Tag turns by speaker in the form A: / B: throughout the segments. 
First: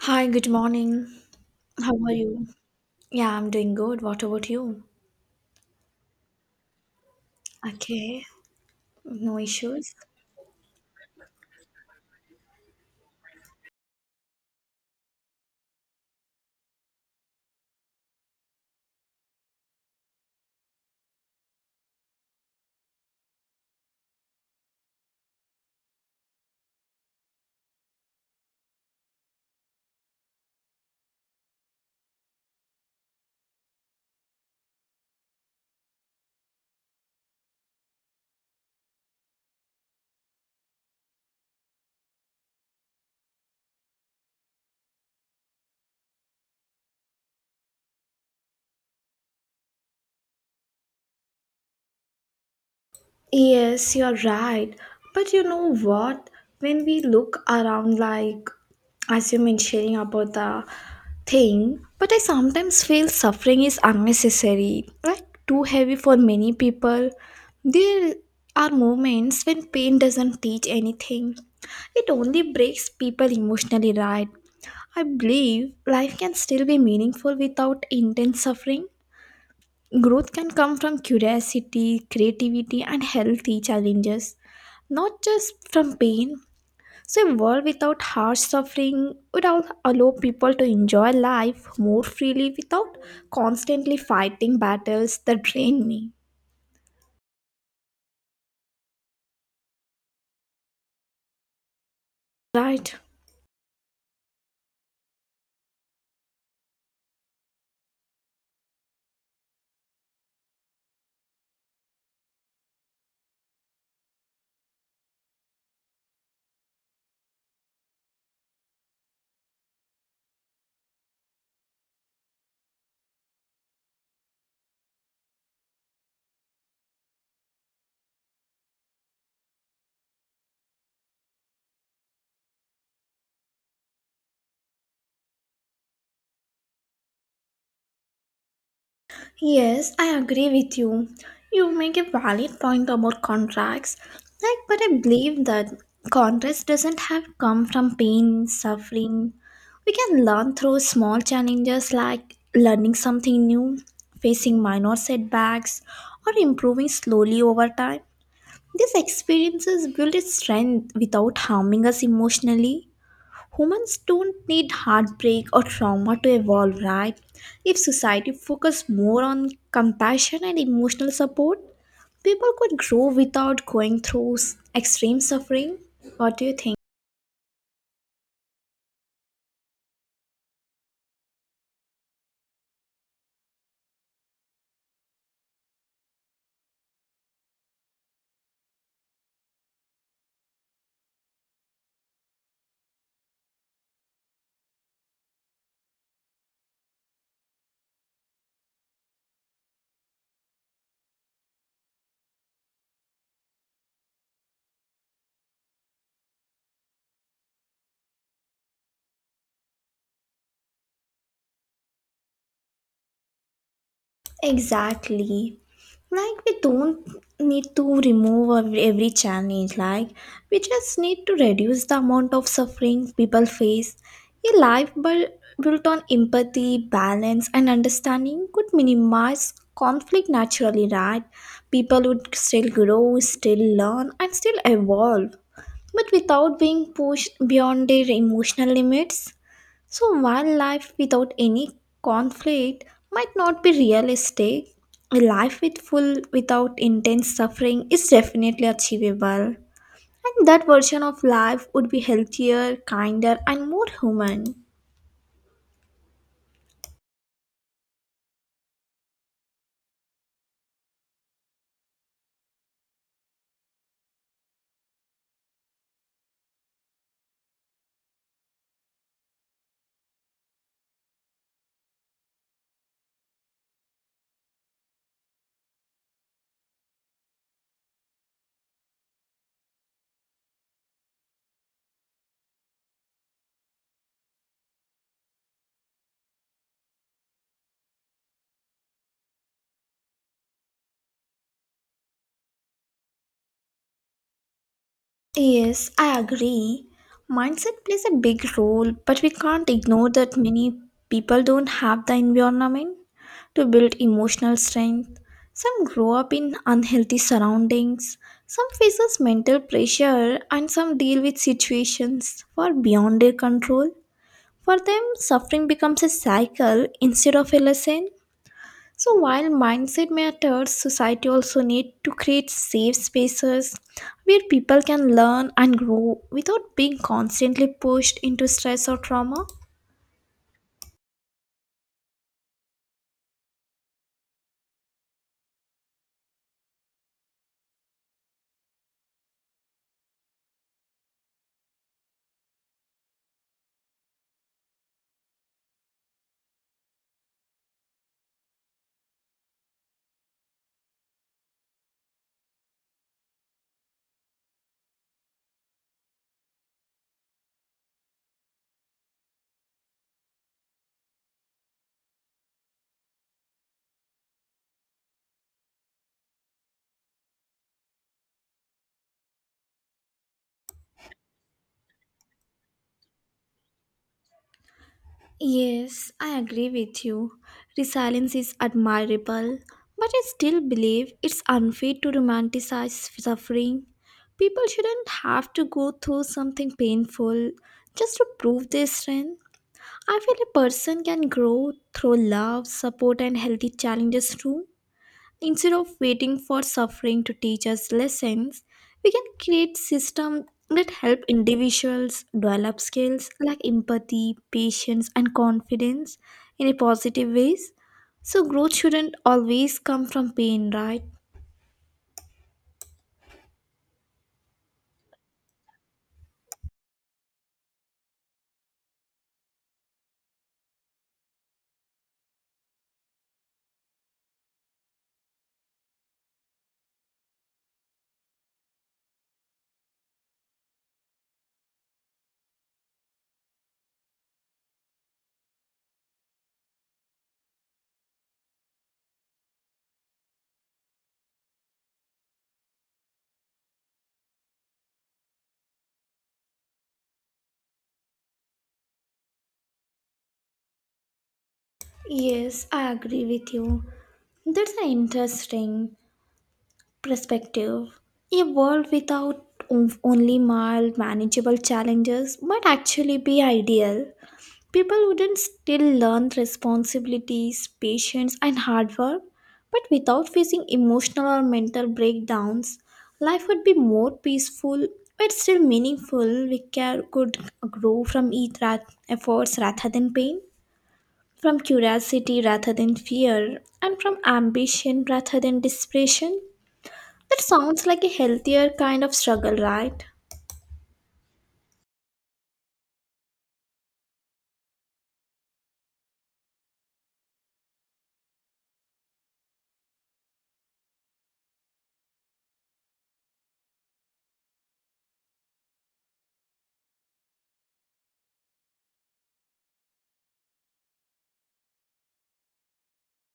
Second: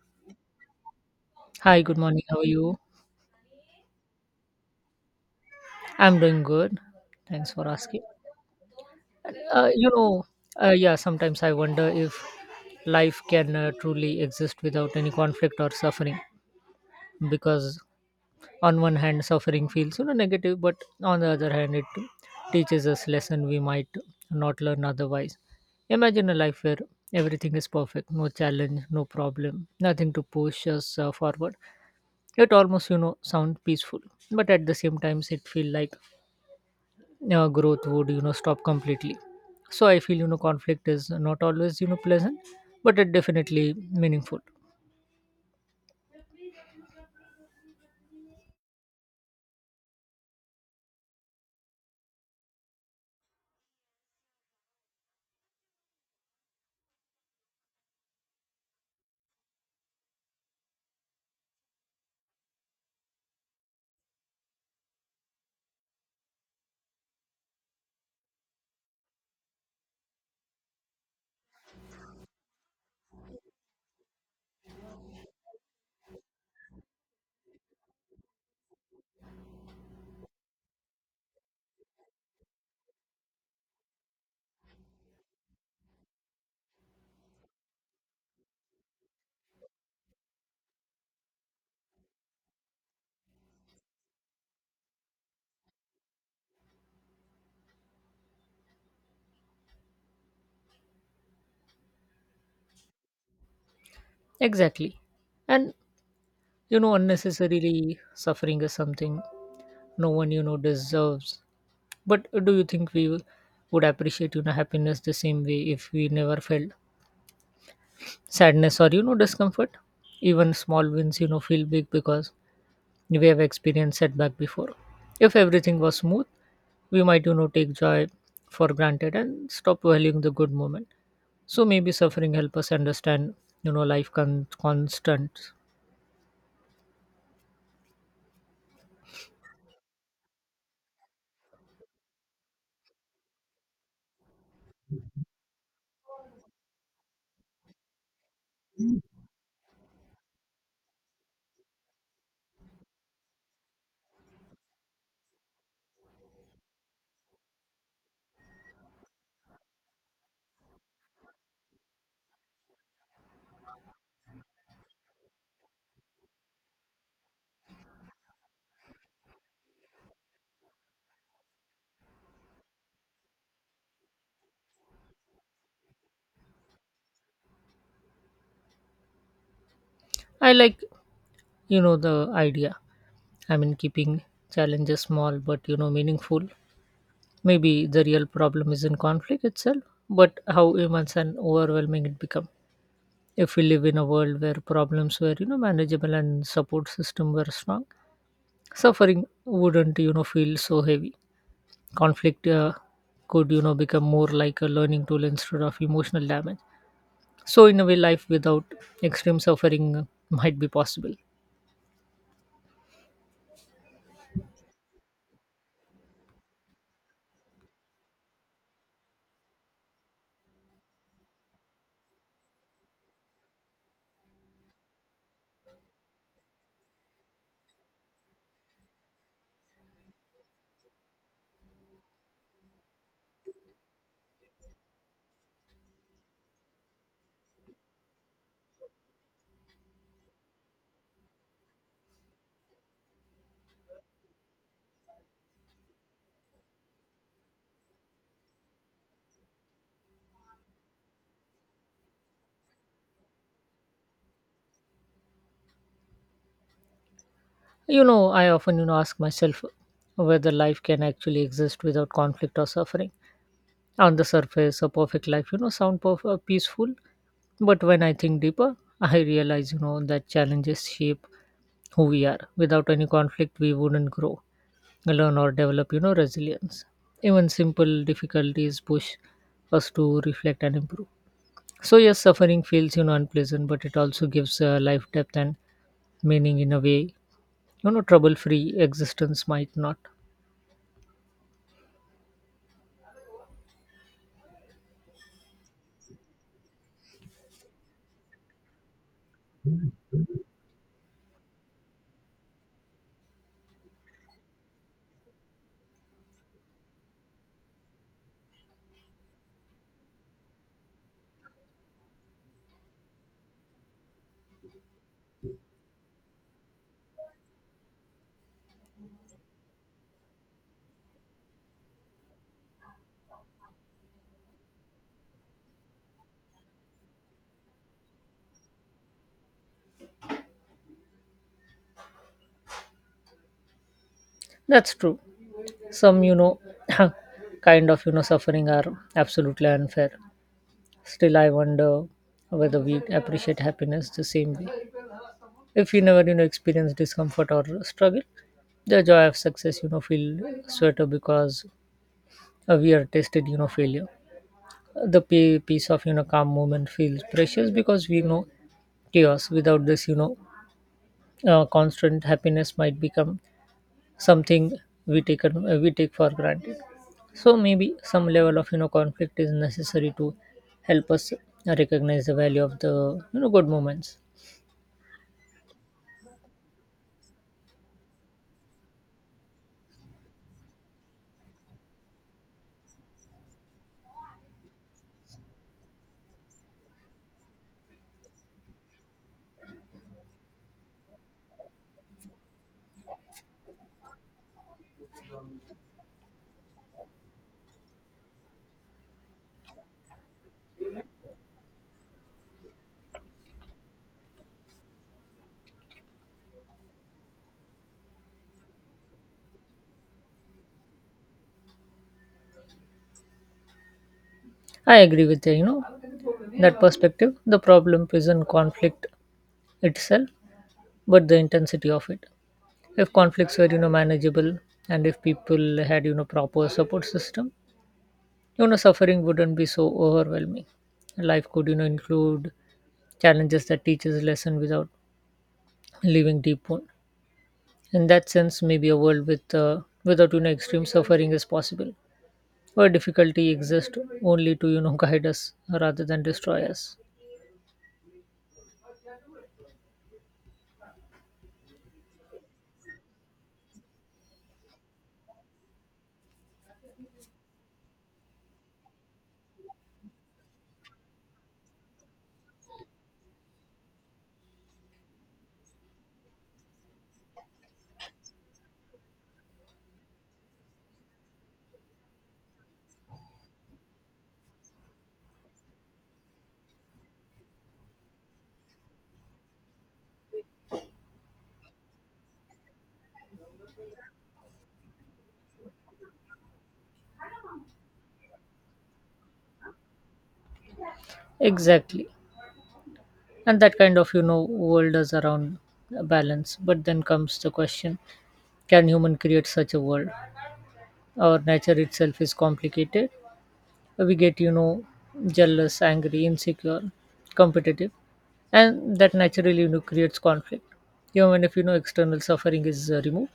A: Hi, good morning.
B: Hi,
A: How
B: good
A: are
B: morning. How are
A: you?
B: you?
A: Yeah, I'm doing good. What about you?
B: I'm doing good. Thanks for asking.
A: Okay, no
B: Uh, you
A: issues.
B: know, yeah, sometimes I wonder if life can truly exist without any conflict or suffering, because on one hand suffering feels negative, but on the other hand it teaches us lesson we might not learn otherwise. Imagine a life where everything is perfect, no challenge, no problem, nothing to push us forward. It almost sound peaceful, but at the same times it feel like growth would stop completely. So I feel conflict is not always pleasant, but it definitely meaningful.
A: Yes, you're right. But you know what? When we look around, like as you mentioning about the thing, but I sometimes feel suffering is unnecessary, like too heavy for many people. There are moments when pain doesn't teach anything. It only breaks people emotionally, right? I believe life can still be meaningful without intense suffering. Growth can come from curiosity, creativity, and healthy challenges, not just from pain. So, a world without harsh suffering would allow people to enjoy life more freely without constantly fighting battles that drain me. Right.
B: Exactly. And unnecessarily suffering is something no one deserves, but do you think we would appreciate happiness the same way if we never felt sadness or discomfort? Even small wins feel big because we have experienced setback before. If everything was smooth, we might take joy for granted and stop valuing the good moment. So maybe suffering help us understand life constants.
A: Yes, I agree with you. You make a valid point about contracts. Like, but I believe that contracts doesn't have come from pain, suffering. We can learn through small challenges like learning something new, facing minor setbacks, or improving slowly over time. These experiences build strength without harming us emotionally. Humans don't need heartbreak or trauma to evolve, right? If society focused more on compassion and emotional support, people could grow without going through extreme suffering. What do you think?
B: I like the idea. I mean keeping challenges small but meaningful. Maybe the real problem is in conflict itself, but how immense and overwhelming it become. If we live in a world where problems were manageable and support system were strong, suffering wouldn't, feel so heavy. Conflict could, become more like a learning tool instead of emotional damage. So, in a way, life without extreme suffering might be possible.
A: Exactly. Like we don't need to remove every challenge. Like we just need to reduce the amount of suffering people face. A life built on empathy, balance, and understanding could minimize conflict naturally. Right? People would still grow, still learn, and still evolve, but without being pushed beyond their emotional limits. So, while life without any conflict might not be realistic, a life with full without intense suffering is definitely achievable. And that version of life would be healthier, kinder, and more human.
B: I often, ask myself whether life can actually exist without conflict or suffering. On the surface, a perfect life, sound peaceful, but when I think deeper, I realize, that challenges shape who we are. Without any conflict, we wouldn't grow, learn, or develop resilience. Even simple difficulties push us to reflect and improve. So yes, suffering feels unpleasant, but it also gives life depth and meaning in a way trouble free existence might not.
A: Yes, I agree. Mindset plays a big role, but we can't ignore that many people don't have the environment to build emotional strength. Some grow up in unhealthy surroundings, some faces mental pressure, and some deal with situations far beyond their control. For them, suffering becomes a cycle instead of a lesson. So while mindset matters, society also need to create safe spaces where people can learn and grow without being constantly pushed into stress or trauma.
B: That's true. Some kind of suffering are absolutely unfair. Still I wonder whether we appreciate happiness the same way if you never experience discomfort or struggle. The joy of success feel sweeter because we are tested failure. The piece of calm movement feels precious because we know chaos. Without this constant happiness might become something we take uh, we take for granted. So maybe some level of conflict is necessary to help us recognize the value of the good moments.
A: Yes, I agree with you. Resilience is admirable, but I still believe it's unfair to romanticize suffering. People shouldn't have to go through something painful just to prove their strength. I feel a person can grow through love, support, and healthy challenges too. Instead of waiting for suffering to teach us lessons, we can create systems that help individuals develop skills like empathy, patience, and confidence in a positive ways. So growth shouldn't always come from pain, right?
B: I agree with the, that perspective. The problem isn't conflict itself but the intensity of it. If conflicts were manageable and if people had proper support system, suffering wouldn't be so overwhelming. Life could include challenges that teaches lesson without leaving deep wound. In that sense, maybe a world without extreme suffering is possible, where difficulty exists only to guide us rather than destroy us.
A: Yes, I agree with you. That's an interesting perspective. A world without only mild, manageable challenges might actually be ideal. People wouldn't still learn responsibilities, patience, and hard work, but without facing emotional or mental breakdowns, life would be more peaceful but still meaningful. We care, could grow from each efforts rather than pain, from curiosity rather than fear, and from ambition rather than desperation. That sounds like a healthier kind of struggle, right?
B: Exactly. And that kind of world is around balance. But then comes the question, can human create such a world, or nature itself is complicated? We get jealous, angry, insecure, competitive, and that naturally creates conflict. Even if external suffering is removed,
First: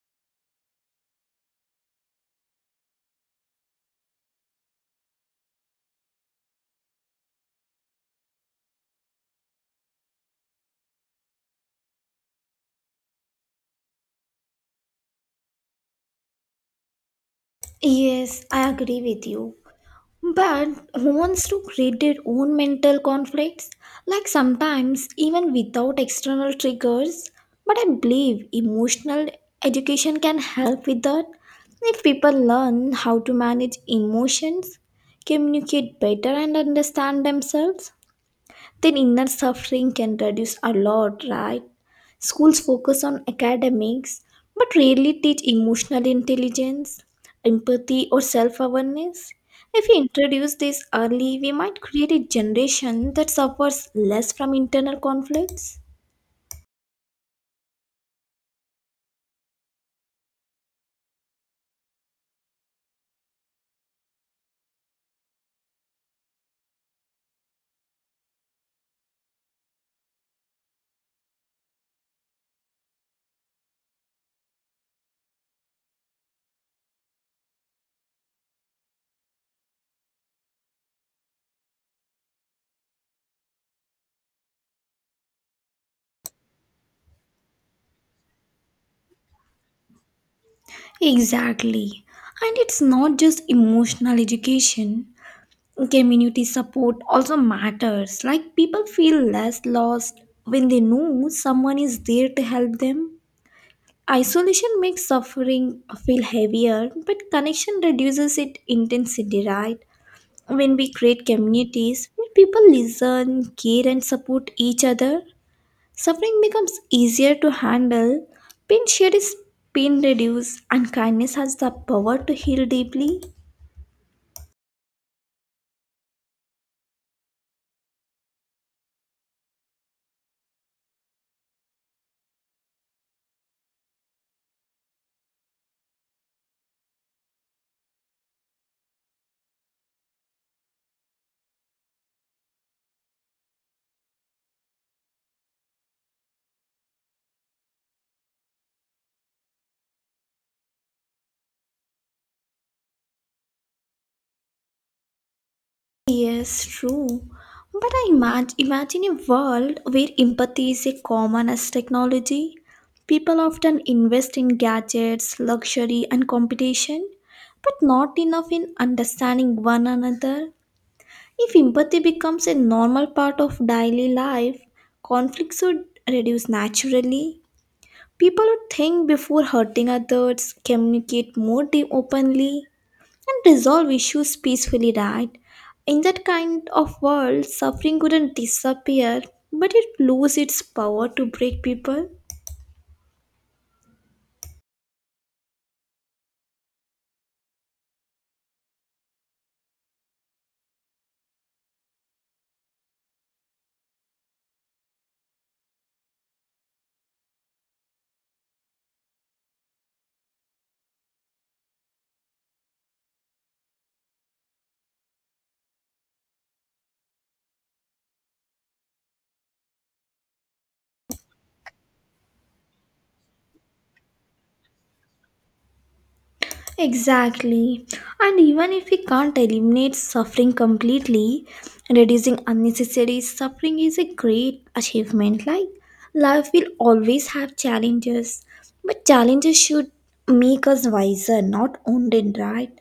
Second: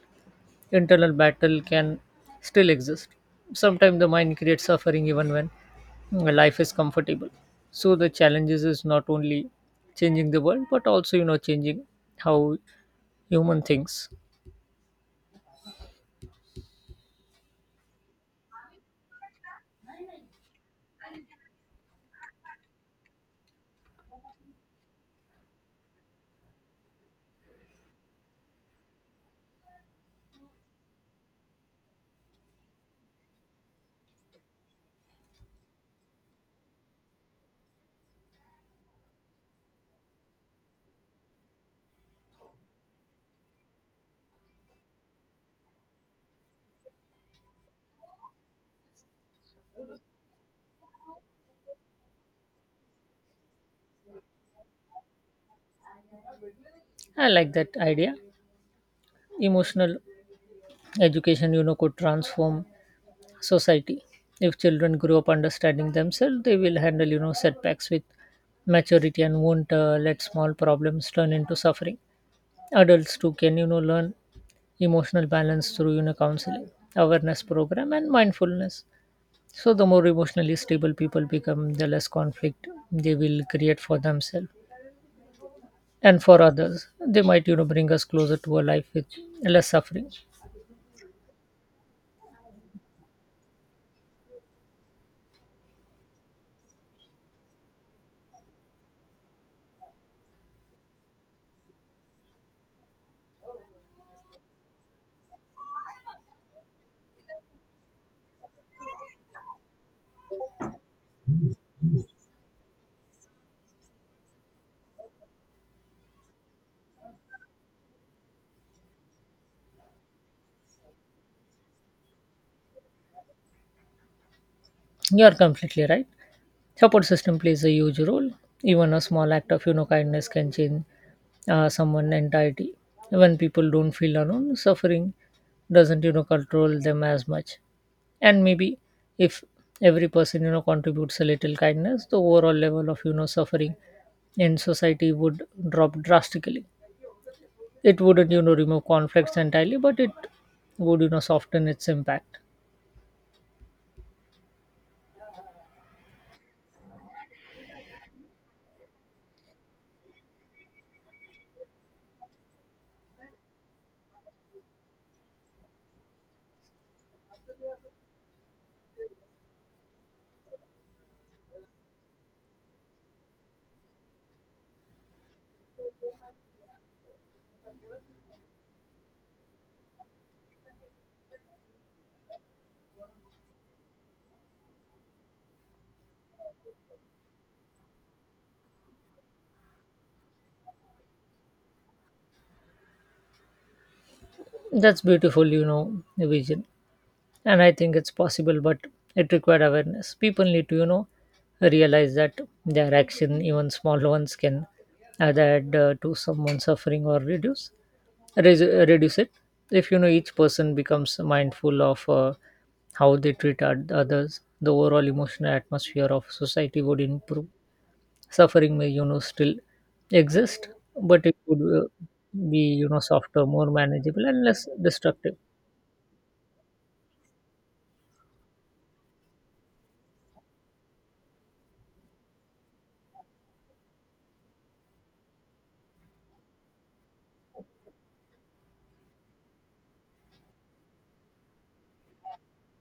B: internal battle can still exist. Sometimes the mind creates suffering even when life is comfortable. So the challenges is not only changing the world but also changing how human thinks.
A: Yes, I agree with you. But who wants to create their own mental conflicts? Like sometimes, even without external triggers. But I believe emotional education can help with that. If people learn how to manage emotions, communicate better, and understand themselves then inner suffering can reduce a lot, right? Schools focus on academics but rarely teach emotional intelligence, empathy, or self awareness. If we introduce this early, we might create a generation that suffers less from internal conflicts.
B: I like that idea. Emotional education could transform society. If children grow up understanding themselves, they will handle setbacks with maturity and won't let small problems turn into suffering. Adults too can learn emotional balance through counseling, awareness program, and mindfulness. So the more emotionally stable people become, the less conflict they will create for themselves and for others. They might bring us closer to a life with less suffering.
A: Exactly. And it's not just emotional education. Community support also matters. Like people feel less lost when they know someone is there to help them. Isolation makes suffering feel heavier, but connection reduces its intensity, right? When we create communities where people listen, care, and support each other, suffering becomes easier to handle. Pain shared is pain reduced, and kindness has the power to heal deeply.
B: You are completely right. Support system plays a huge role. Even a small act of kindness can change someone entirety. When people don't feel alone, suffering doesn't control them as much. And maybe if every person contributes a little kindness, the overall level of suffering in society would drop drastically. It wouldn't remove conflicts entirely, but it would soften its impact.
A: Yes, true. But I imagine a world where empathy is as common as technology. People often invest in gadgets, luxury, and competition, but not enough in understanding one another. If empathy becomes a normal part of daily life, conflicts would reduce naturally. People would think before hurting others, communicate more openly, and resolve issues peacefully, right? In that kind of world, suffering wouldn't disappear, but it lose its power to break people.
B: That's beautiful, vision. And I think it's possible, but it required awareness. People need to realize that their action, even small ones, can either add to someone's suffering or res- reduce it. If each person becomes mindful of how they treat others, the overall emotional atmosphere of society would improve. Suffering may still exist, but it would be softer, more manageable, and less destructive.
A: Exactly. And even if we can't eliminate suffering completely, reducing unnecessary suffering is a great achievement. Like, life will always have challenges, but challenges should make us wiser, not wounded, right?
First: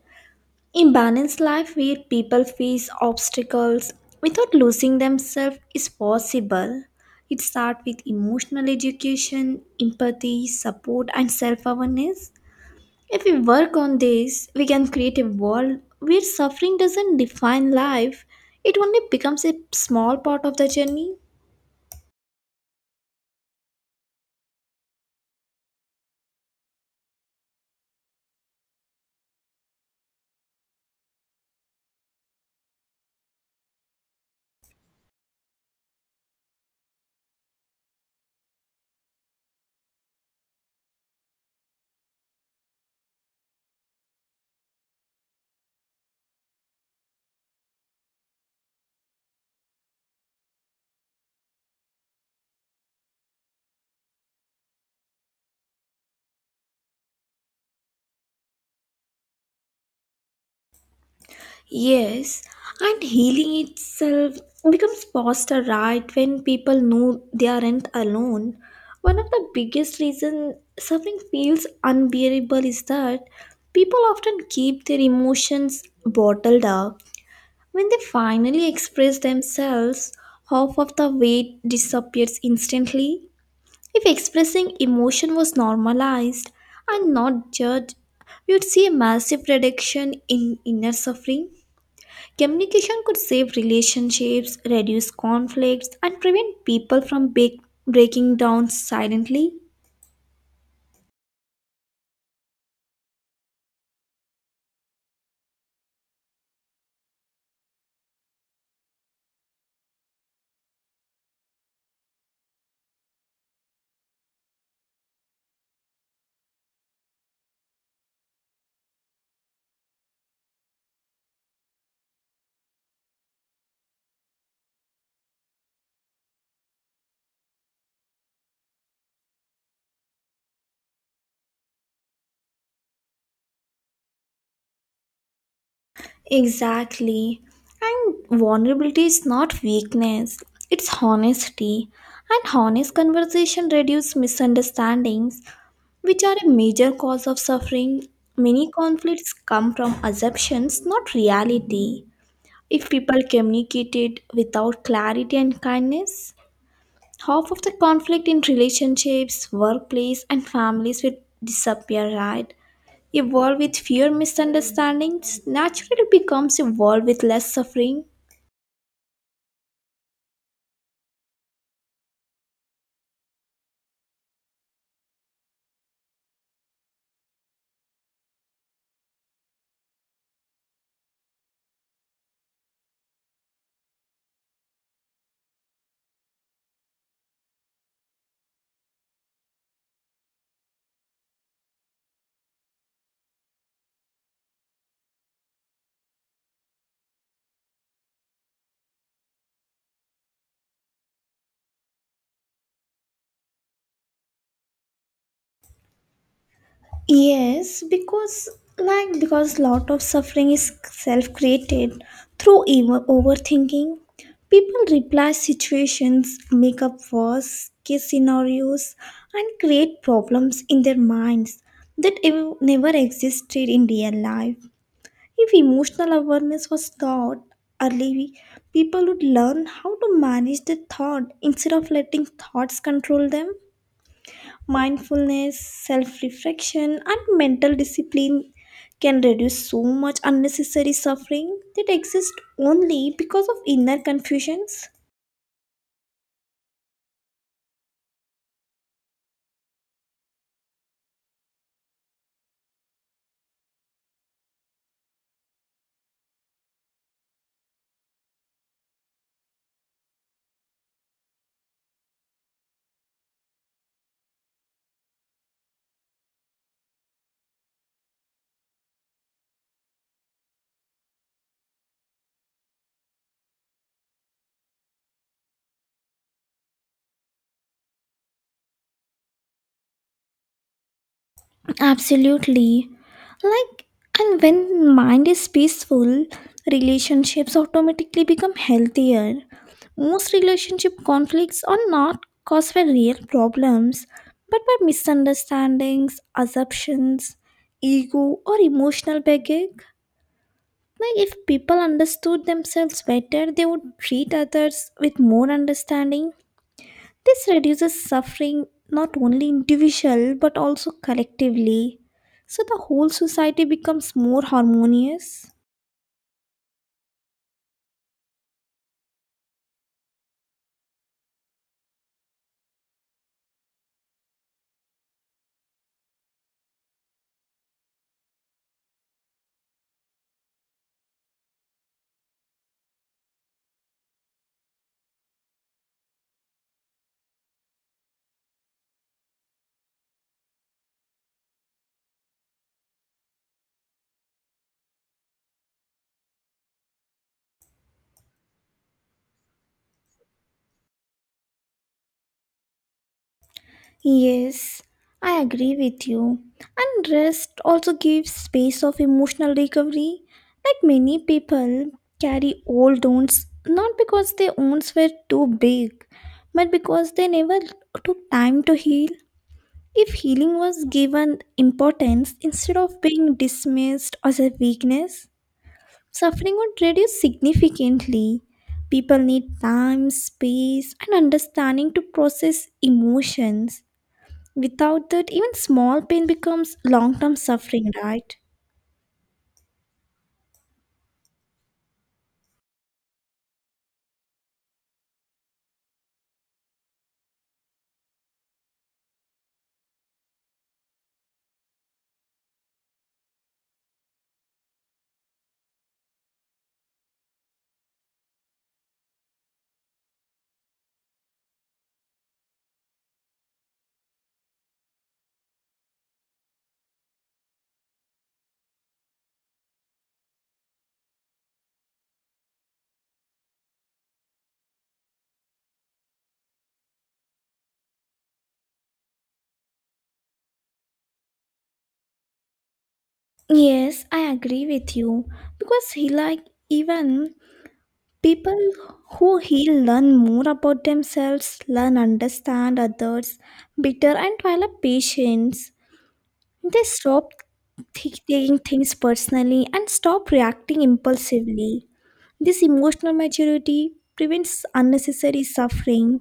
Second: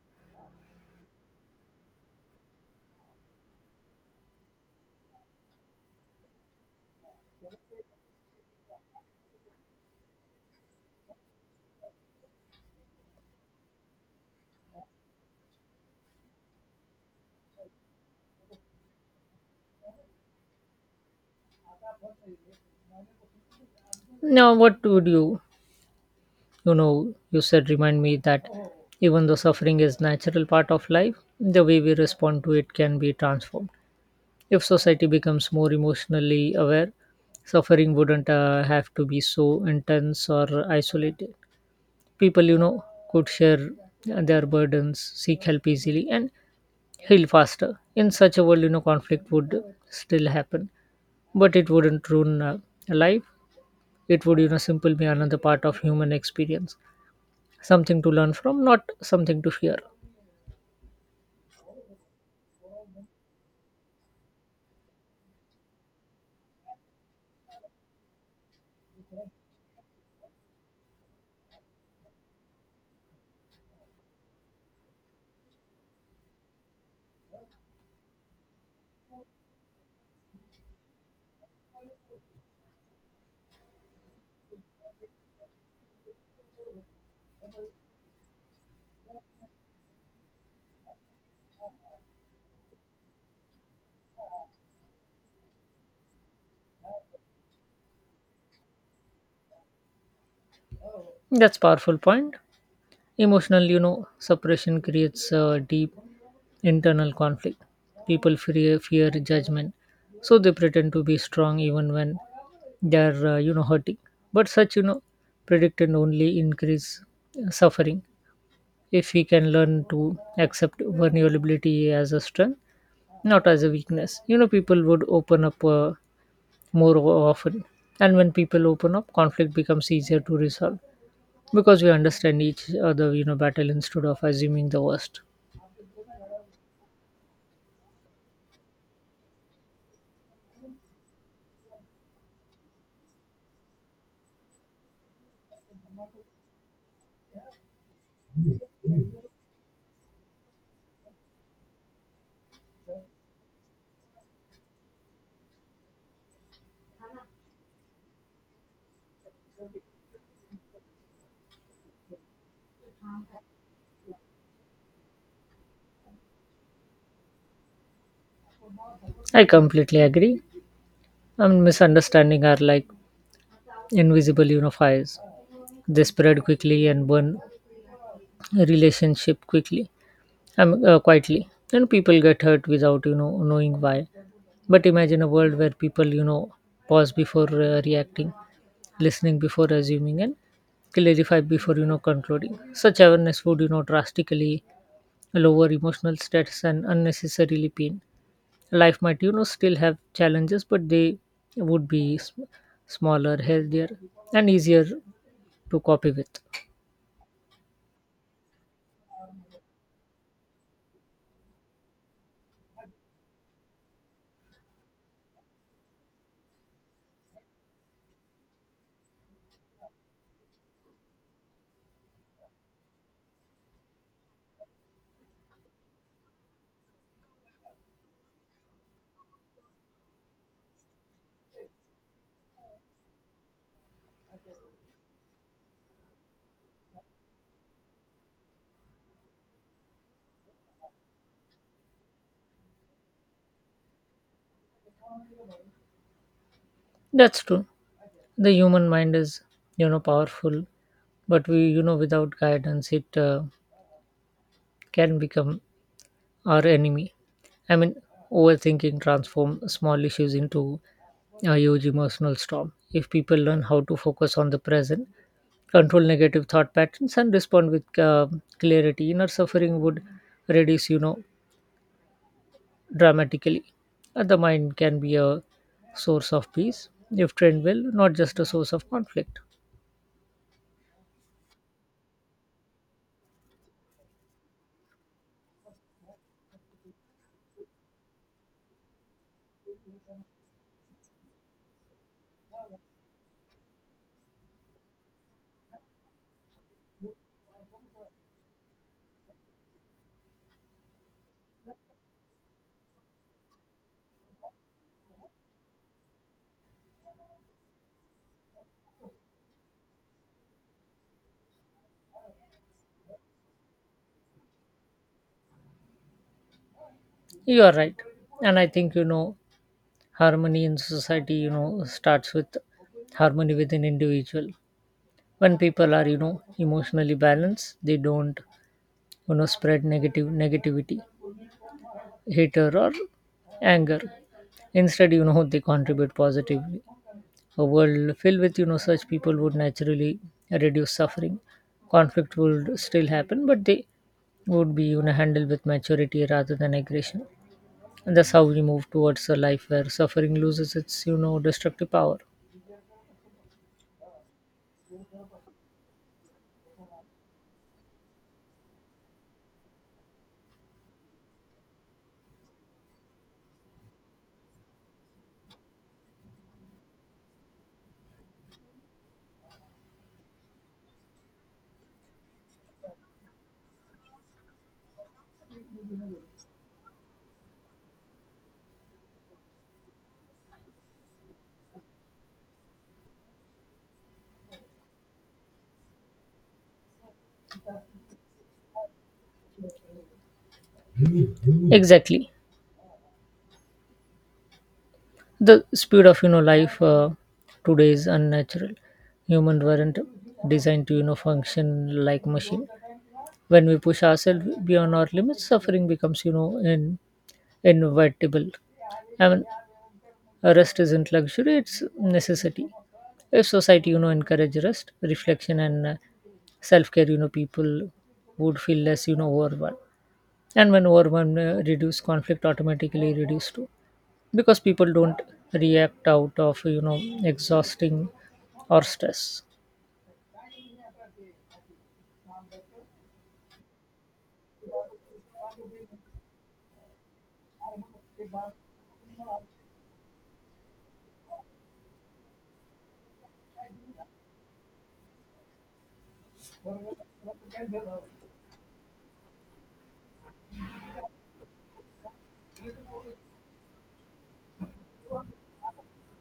A: A balanced life where people face obstacles without losing themselves is possible. It starts with emotional education, empathy, support, and self awareness. If we work on this, we can create a world where suffering doesn't define life, it only becomes a small part of the journey.
B: Now what would you you know you said remind me that even though suffering is natural part of life, the way we respond to it can be transformed. If society becomes more emotionally aware, suffering wouldn't have to be so intense or isolated. People could share their burdens, seek help easily, and heal faster. In such a world, conflict would still happen, but it wouldn't ruin life. It would simply be another part of human experience, something to learn from, not something to fear.
A: Yes, and healing itself becomes faster, right? When people know they aren't alone. One of the biggest reasons suffering feels unbearable is that people often keep their emotions bottled up. When they finally express themselves, half of the weight disappears instantly. If expressing emotion was normalized and not judged, we would see a massive reduction in inner suffering. Communication could save relationships, reduce conflicts, and prevent people from breaking down silently.
B: That's powerful point. Emotional suppression creates a deep internal conflict. People fear judgment, so they pretend to be strong even when they're hurting. But such prediction only increase suffering. If we can learn to accept vulnerability as a strength, not as a weakness, people would open up more often. And when people open up, conflict becomes easier to resolve because we understand each other battle instead of assuming the worst.
A: Exactly. And vulnerability is not weakness, it's honesty. And honest conversation reduces misunderstandings, which are a major cause of suffering. Many conflicts come from assumptions, not reality. If people communicated without clarity and kindness, half of the conflict in relationships, workplace, and families will disappear, right? A world with fewer misunderstandings naturally becomes a world with less suffering.
B: I completely agree. I mean, misunderstanding are like invisible fires. They spread quickly and burn relationship quickly, quietly. And people get hurt without knowing why. But imagine a world where people pause before reacting, listening before assuming, and clarify before concluding. Such awareness would drastically lower emotional status and unnecessarily pain. Life might still have challenges, but they would be smaller, healthier, and easier to copy with.
A: Yes, because like because lot of suffering is self-created through overthinking. People reply situations, make up worse case scenarios, and create problems in their minds that never existed in real life. If emotional awareness was taught early, people would learn how to manage their thought instead of letting thoughts control them. Mindfulness, self reflection, and mental discipline can reduce so much unnecessary suffering that exists only because of inner confusions.
B: That's true. The human mind is powerful, but we you know without guidance it can become our enemy. I mean, overthinking transform small issues into a huge emotional storm. If people learn how to focus on the present, control negative thought patterns, and respond with clarity, inner suffering would reduce dramatically. The mind can be a source of peace if trained well, not just a source of conflict.
A: Absolutely. Like, and when mind is peaceful, relationships automatically become healthier. Most relationship conflicts are not caused by real problems, but by misunderstandings, assumptions, ego, or emotional baggage. Like, if people understood themselves better, they would treat others with more understanding this reduces suffering not only individual but also collectively. So the whole society becomes more harmonious.
B: You are right. And I think, harmony in society, starts with harmony within individual. When people are, emotionally balanced, they don't, spread negative negativity, hatred, or anger. Instead, they contribute positively. A world filled with such people would naturally reduce suffering. Conflict would still happen, but they would be handled with maturity rather than aggression. And that's how we move towards a life where suffering loses its destructive power.
A: Yes, I agree with you. And rest also gives space of emotional recovery. Like many people carry old wounds not because their wounds were too big, but because they never took time to heal. If healing was given importance instead of being dismissed as a weakness, suffering would reduce significantly. People need time, space, and understanding to process emotions. Without that, even small pain becomes long term suffering, right?
B: Exactly. The speed of life today is unnatural. Humans weren't designed to function like machine. When we push ourselves beyond our limits, suffering becomes in inevitable. I mean, rest isn't luxury, it's necessity. If society, encourage rest, reflection, and self-care, people would feel less, overwhelmed. And when overwhelmed, reduce conflict automatically reduce too, because people don't react out of, exhausting or stress.
A: Yes, I agree with you. Because he like even people who heal learn more about themselves, learn understand others better and develop patience. They stop taking things personally and stop reacting impulsively. This emotional maturity prevents unnecessary suffering,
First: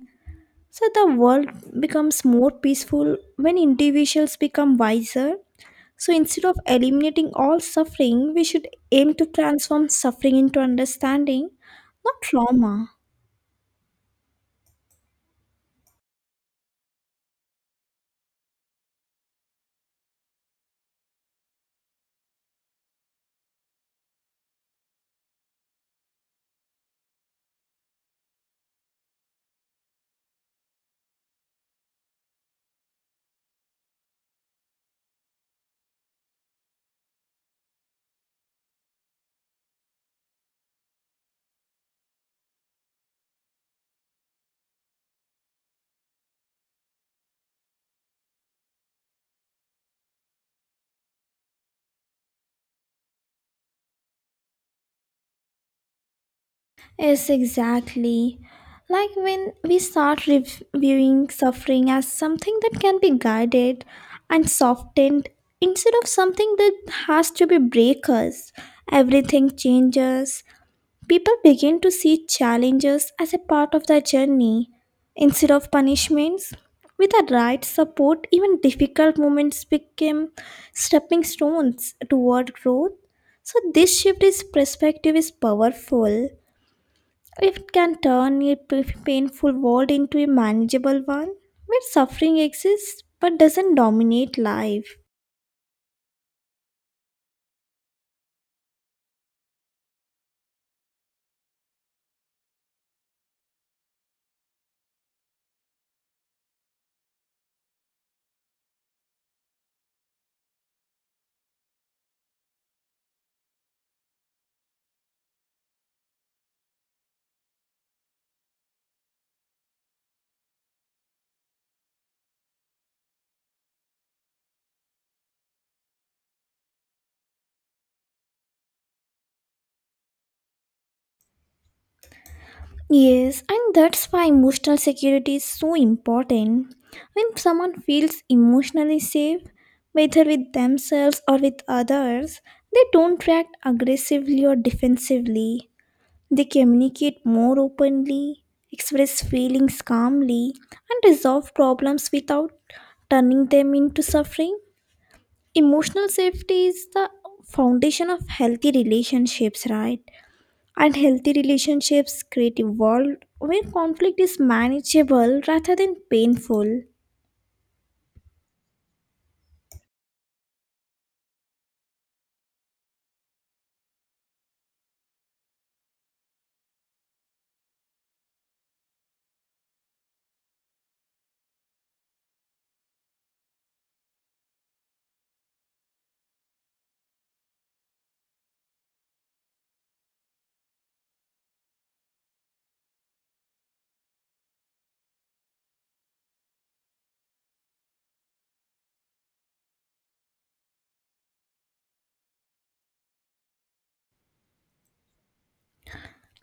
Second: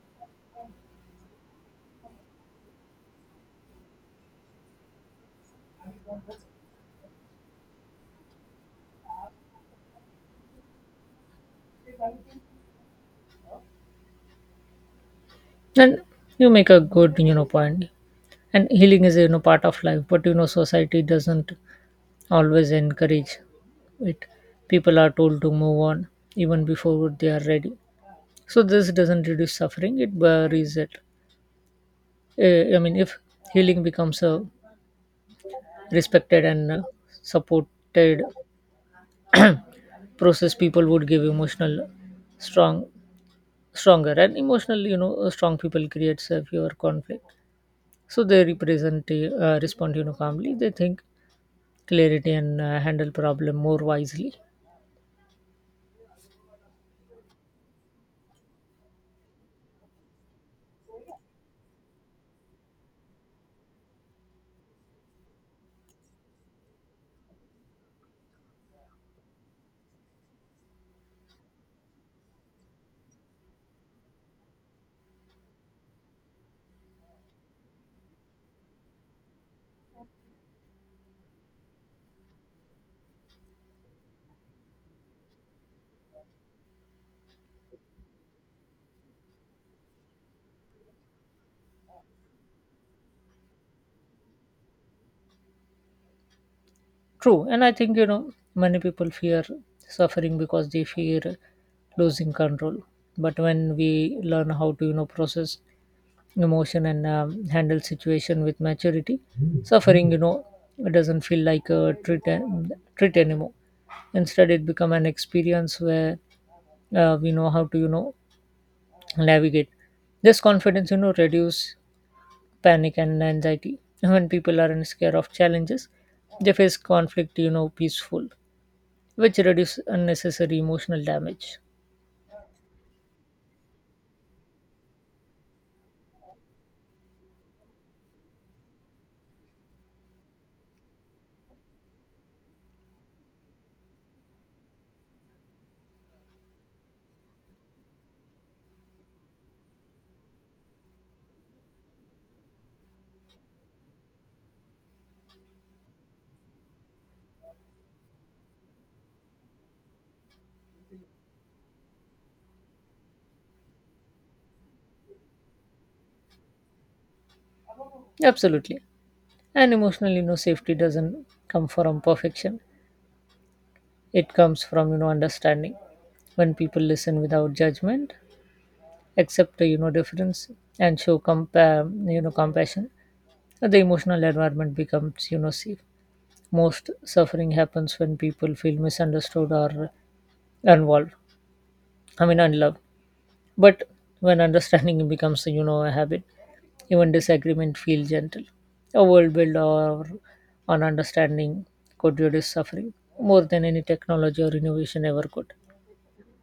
A: so the world becomes more peaceful when individuals become wiser. So instead of eliminating all suffering, we should aim to transform suffering into understanding, not trauma.
B: And you make a good, point. And healing is, part of life, but society doesn't always encourage it. People are told to move on even before they are ready. So this doesn't reduce suffering; it buries it. I mean, if healing becomes a respected and supported process, people would give emotional strong, stronger, and emotional, strong people creates fewer conflict. So they respond, calmly. They think clarity and handle problem more wisely.
A: Yes, exactly. Like when we start viewing suffering as something that can be guided and softened instead of something that has to be break us, everything changes. People begin to see challenges as a part of their journey instead of punishments. With the right support, even difficult moments become stepping stones toward growth. So, this shift in perspective is powerful. It can turn a painful world into a manageable one where suffering exists but doesn't dominate life.
B: True. And I think many people fear suffering because they fear losing control. But when we learn how to process emotion and handle situation with maturity, suffering it doesn't feel like a treat anymore. Instead, it become an experience where we know how to navigate. This confidence reduce panic and anxiety. When people aren't scared of challenges, they face conflict peaceful, which reduce unnecessary emotional damage.
A: Yes, and that's why emotional security is so important. When someone feels emotionally safe, whether with themselves or with others, they don't react aggressively or defensively. They communicate more openly, express feelings calmly, and resolve problems without turning them into suffering. Emotional safety is the foundation of healthy relationships, right? And healthy relationships create a world where conflict is manageable rather than painful.
B: Absolutely. And emotional, safety doesn't come from perfection. It comes from, understanding. When people listen without judgment, accept the, difference, and show compassion, the emotional environment becomes, safe. Most suffering happens when people feel misunderstood or involved. I mean, unloved. But when understanding becomes, a habit, even disagreement feel gentle. A world built or on understanding could reduce suffering more than any technology or innovation ever could.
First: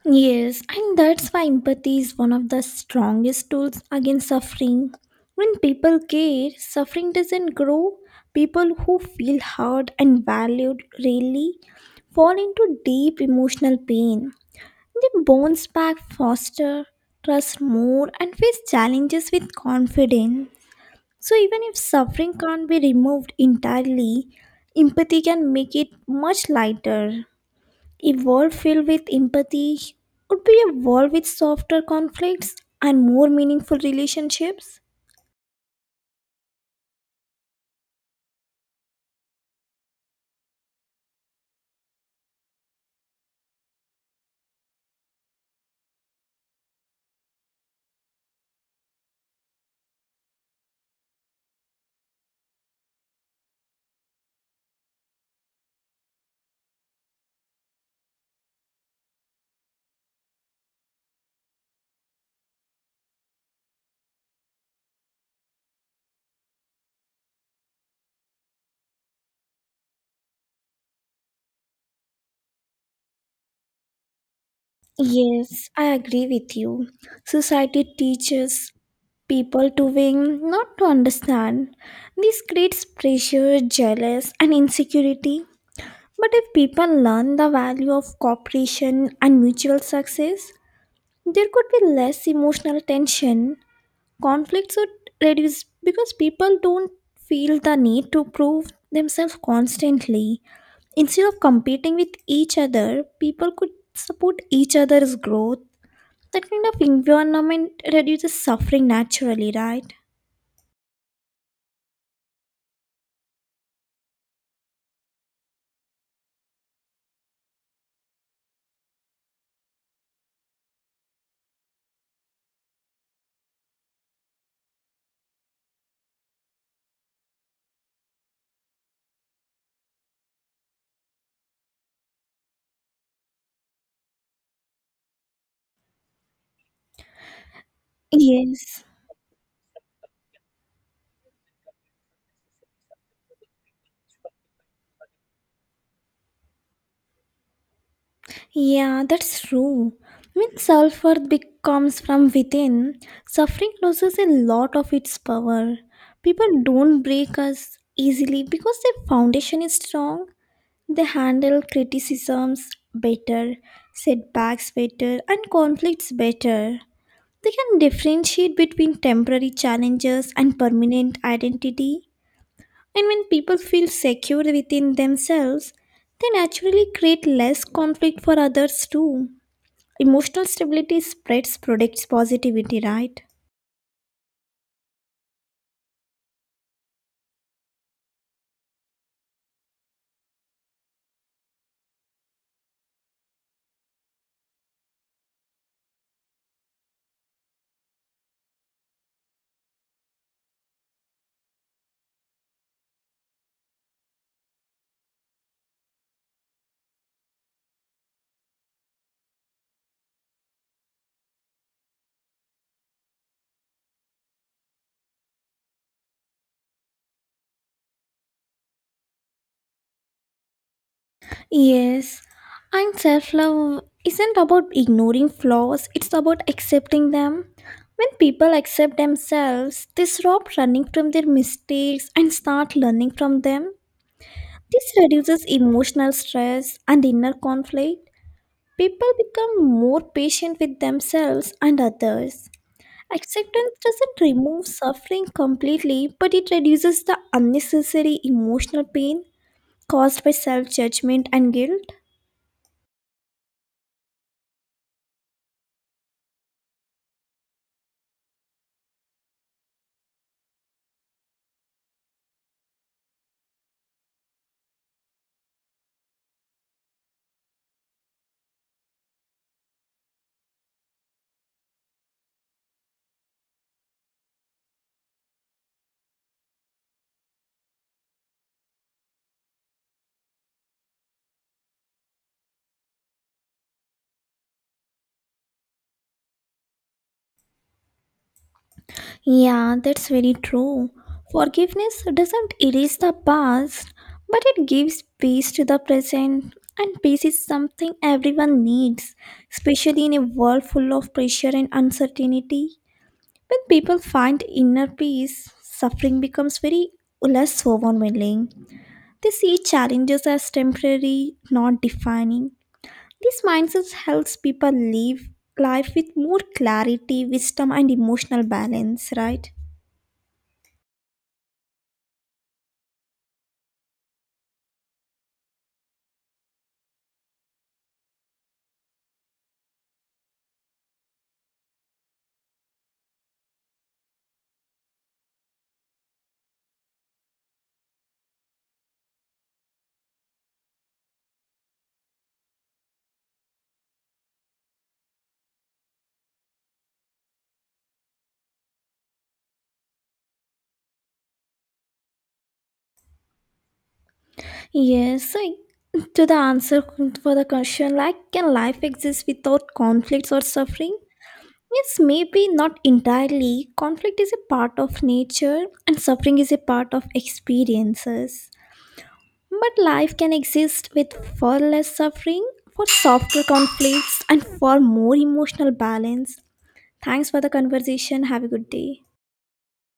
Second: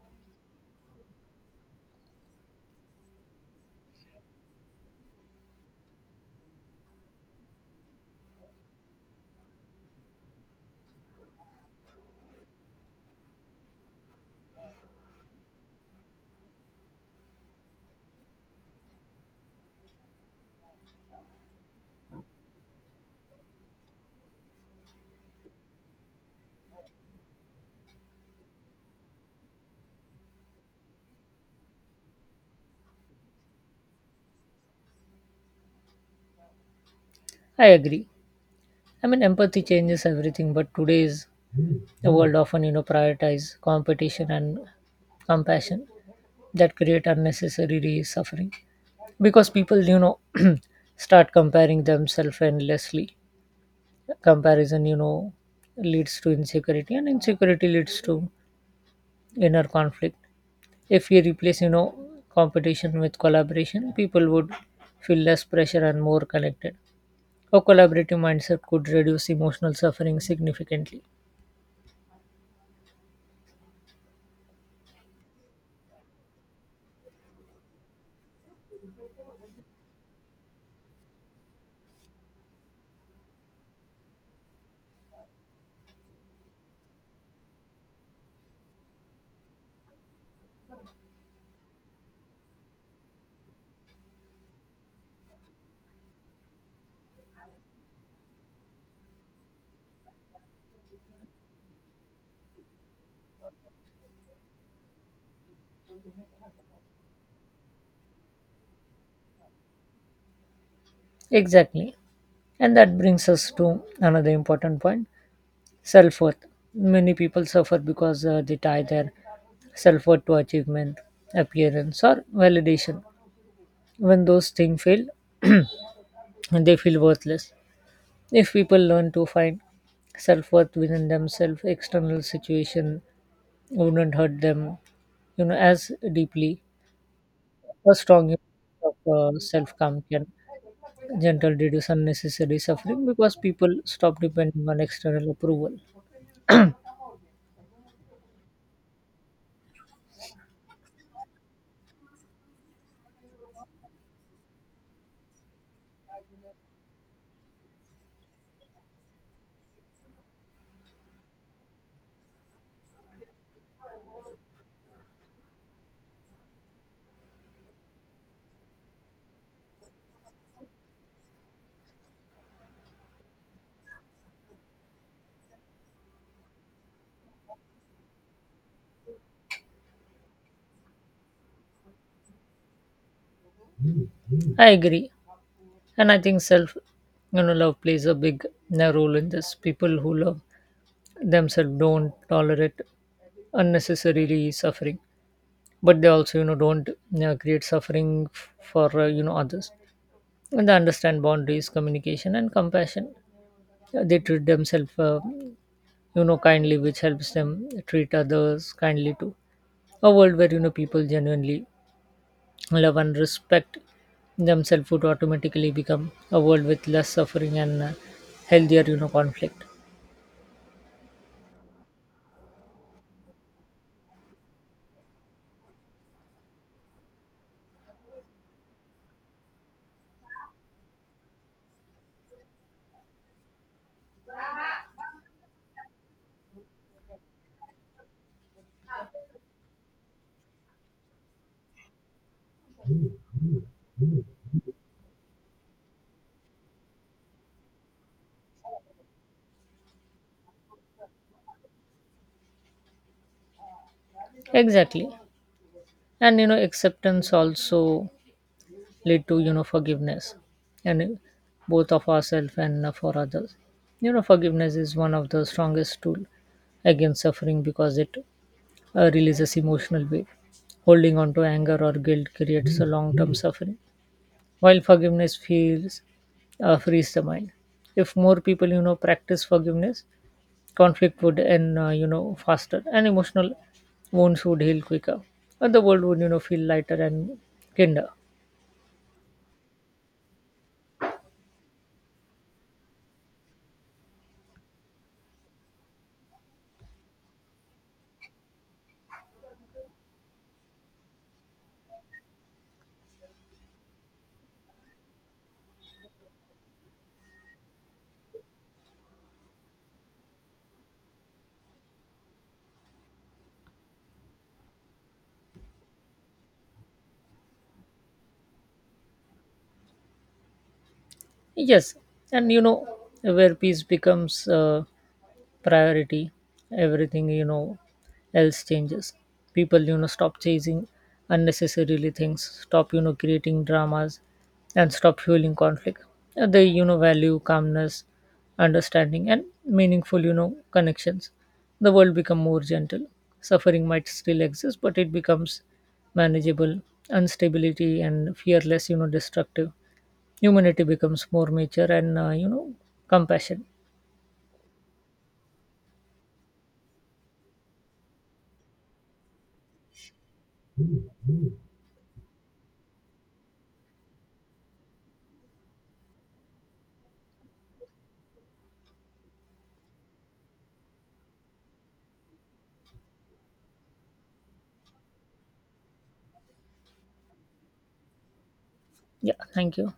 A: Yes, and that's why empathy is one of the strongest tools against suffering. When people care, suffering doesn't grow. People who feel heard and valued really fall into deep emotional pain. They bounce back faster, trust more, and face challenges with confidence. So, even if suffering can't be removed entirely, empathy can make it much lighter. A world filled with empathy would be a world with softer conflicts and more meaningful relationships.
B: I agree. I mean, empathy changes everything, but today's the world often, prioritize competition and compassion that create unnecessary suffering because people, start comparing themselves endlessly. Comparison, leads to insecurity, and insecurity leads to inner conflict. If we replace competition with collaboration, people would feel less pressure and more connected. A collaborative mindset could reduce emotional suffering significantly.
A: Yes, I agree with you. Society teaches people to win, not to understand. This creates pressure, jealous, and insecurity. But if people learn the value of cooperation and mutual success, there could be less emotional tension. Conflicts would reduce because people don't feel the need to prove themselves constantly. Instead of competing with each other, people could support each other's growth. That kind of environment reduces suffering naturally, right?
B: Exactly. And that brings us to another important point: self-worth. Many people suffer because they tie their self-worth to achievement, appearance, or validation. When those things fail, they feel worthless. If people learn to find self-worth within themselves, external situation wouldn't hurt them, as deeply. A strong
A: Yes.
B: sense of self-calm can gentle reduce unnecessary suffering because people stop depending on external approval.
A: Yeah, that's true. When self worth becomes from within, suffering loses a lot of its power. People don't break us easily because their foundation is strong. They handle criticisms better, setbacks better, and conflicts better. They can differentiate between temporary challenges and permanent identity. And when people feel secure within themselves, they naturally create less conflict for others too. Emotional stability spreads products positivity, right?
B: I agree. And I think self, love plays a big role in this. People who love themselves don't tolerate unnecessarily suffering, but they also, don't create suffering for others. And they understand boundaries, communication, and compassion. They treat themselves kindly, which helps them treat others kindly too. A world where people genuinely love and respect themselves would automatically become a world with less suffering and healthier conflict.
A: Yes, and self love isn't about ignoring flaws, it's about accepting them. When people accept themselves, they stop running from their mistakes and start learning from them. This reduces emotional stress and inner conflict. People become more patient with themselves and others. Acceptance doesn't remove suffering completely, but it reduces the unnecessary emotional pain caused by self judgment and guilt.
B: Exactly. And acceptance also lead to forgiveness, and both of ourselves and for others. Forgiveness is one of the strongest tool against suffering because it releases emotional weight. Holding on to anger or guilt creates a long term suffering, while forgiveness feels frees the mind. If more people, practice forgiveness, conflict would end, faster, and emotional wounds would heal quicker, and the world would, feel lighter and kinder.
A: Yeah, that's very true. Forgiveness doesn't erase the past, but it gives peace to the present, and peace is something everyone needs, especially in a world full of pressure and uncertainty. When people find inner peace, suffering becomes very less overwhelming. They see challenges as temporary, not defining. This mindset helps people live life with more clarity, wisdom, and emotional balance, right?
B: Yes, and where peace becomes priority, everything else changes. People stop chasing unnecessarily things, stop creating dramas, and stop fueling conflict. They value calmness, understanding, and meaningful connections. The world become more gentle. Suffering might still exist, but it becomes manageable. Instability and fearless, destructive. Humanity becomes more mature and, compassion.
A: Yes, I- to the answer for the question, like, can life exist without conflicts or suffering? Yes, maybe not entirely. Conflict is a part of nature, and suffering is a part of experiences. But life can exist with far less suffering, for softer conflicts, and for more emotional balance. Thanks for the conversation. Have a good day.
B: Yeah, thank you.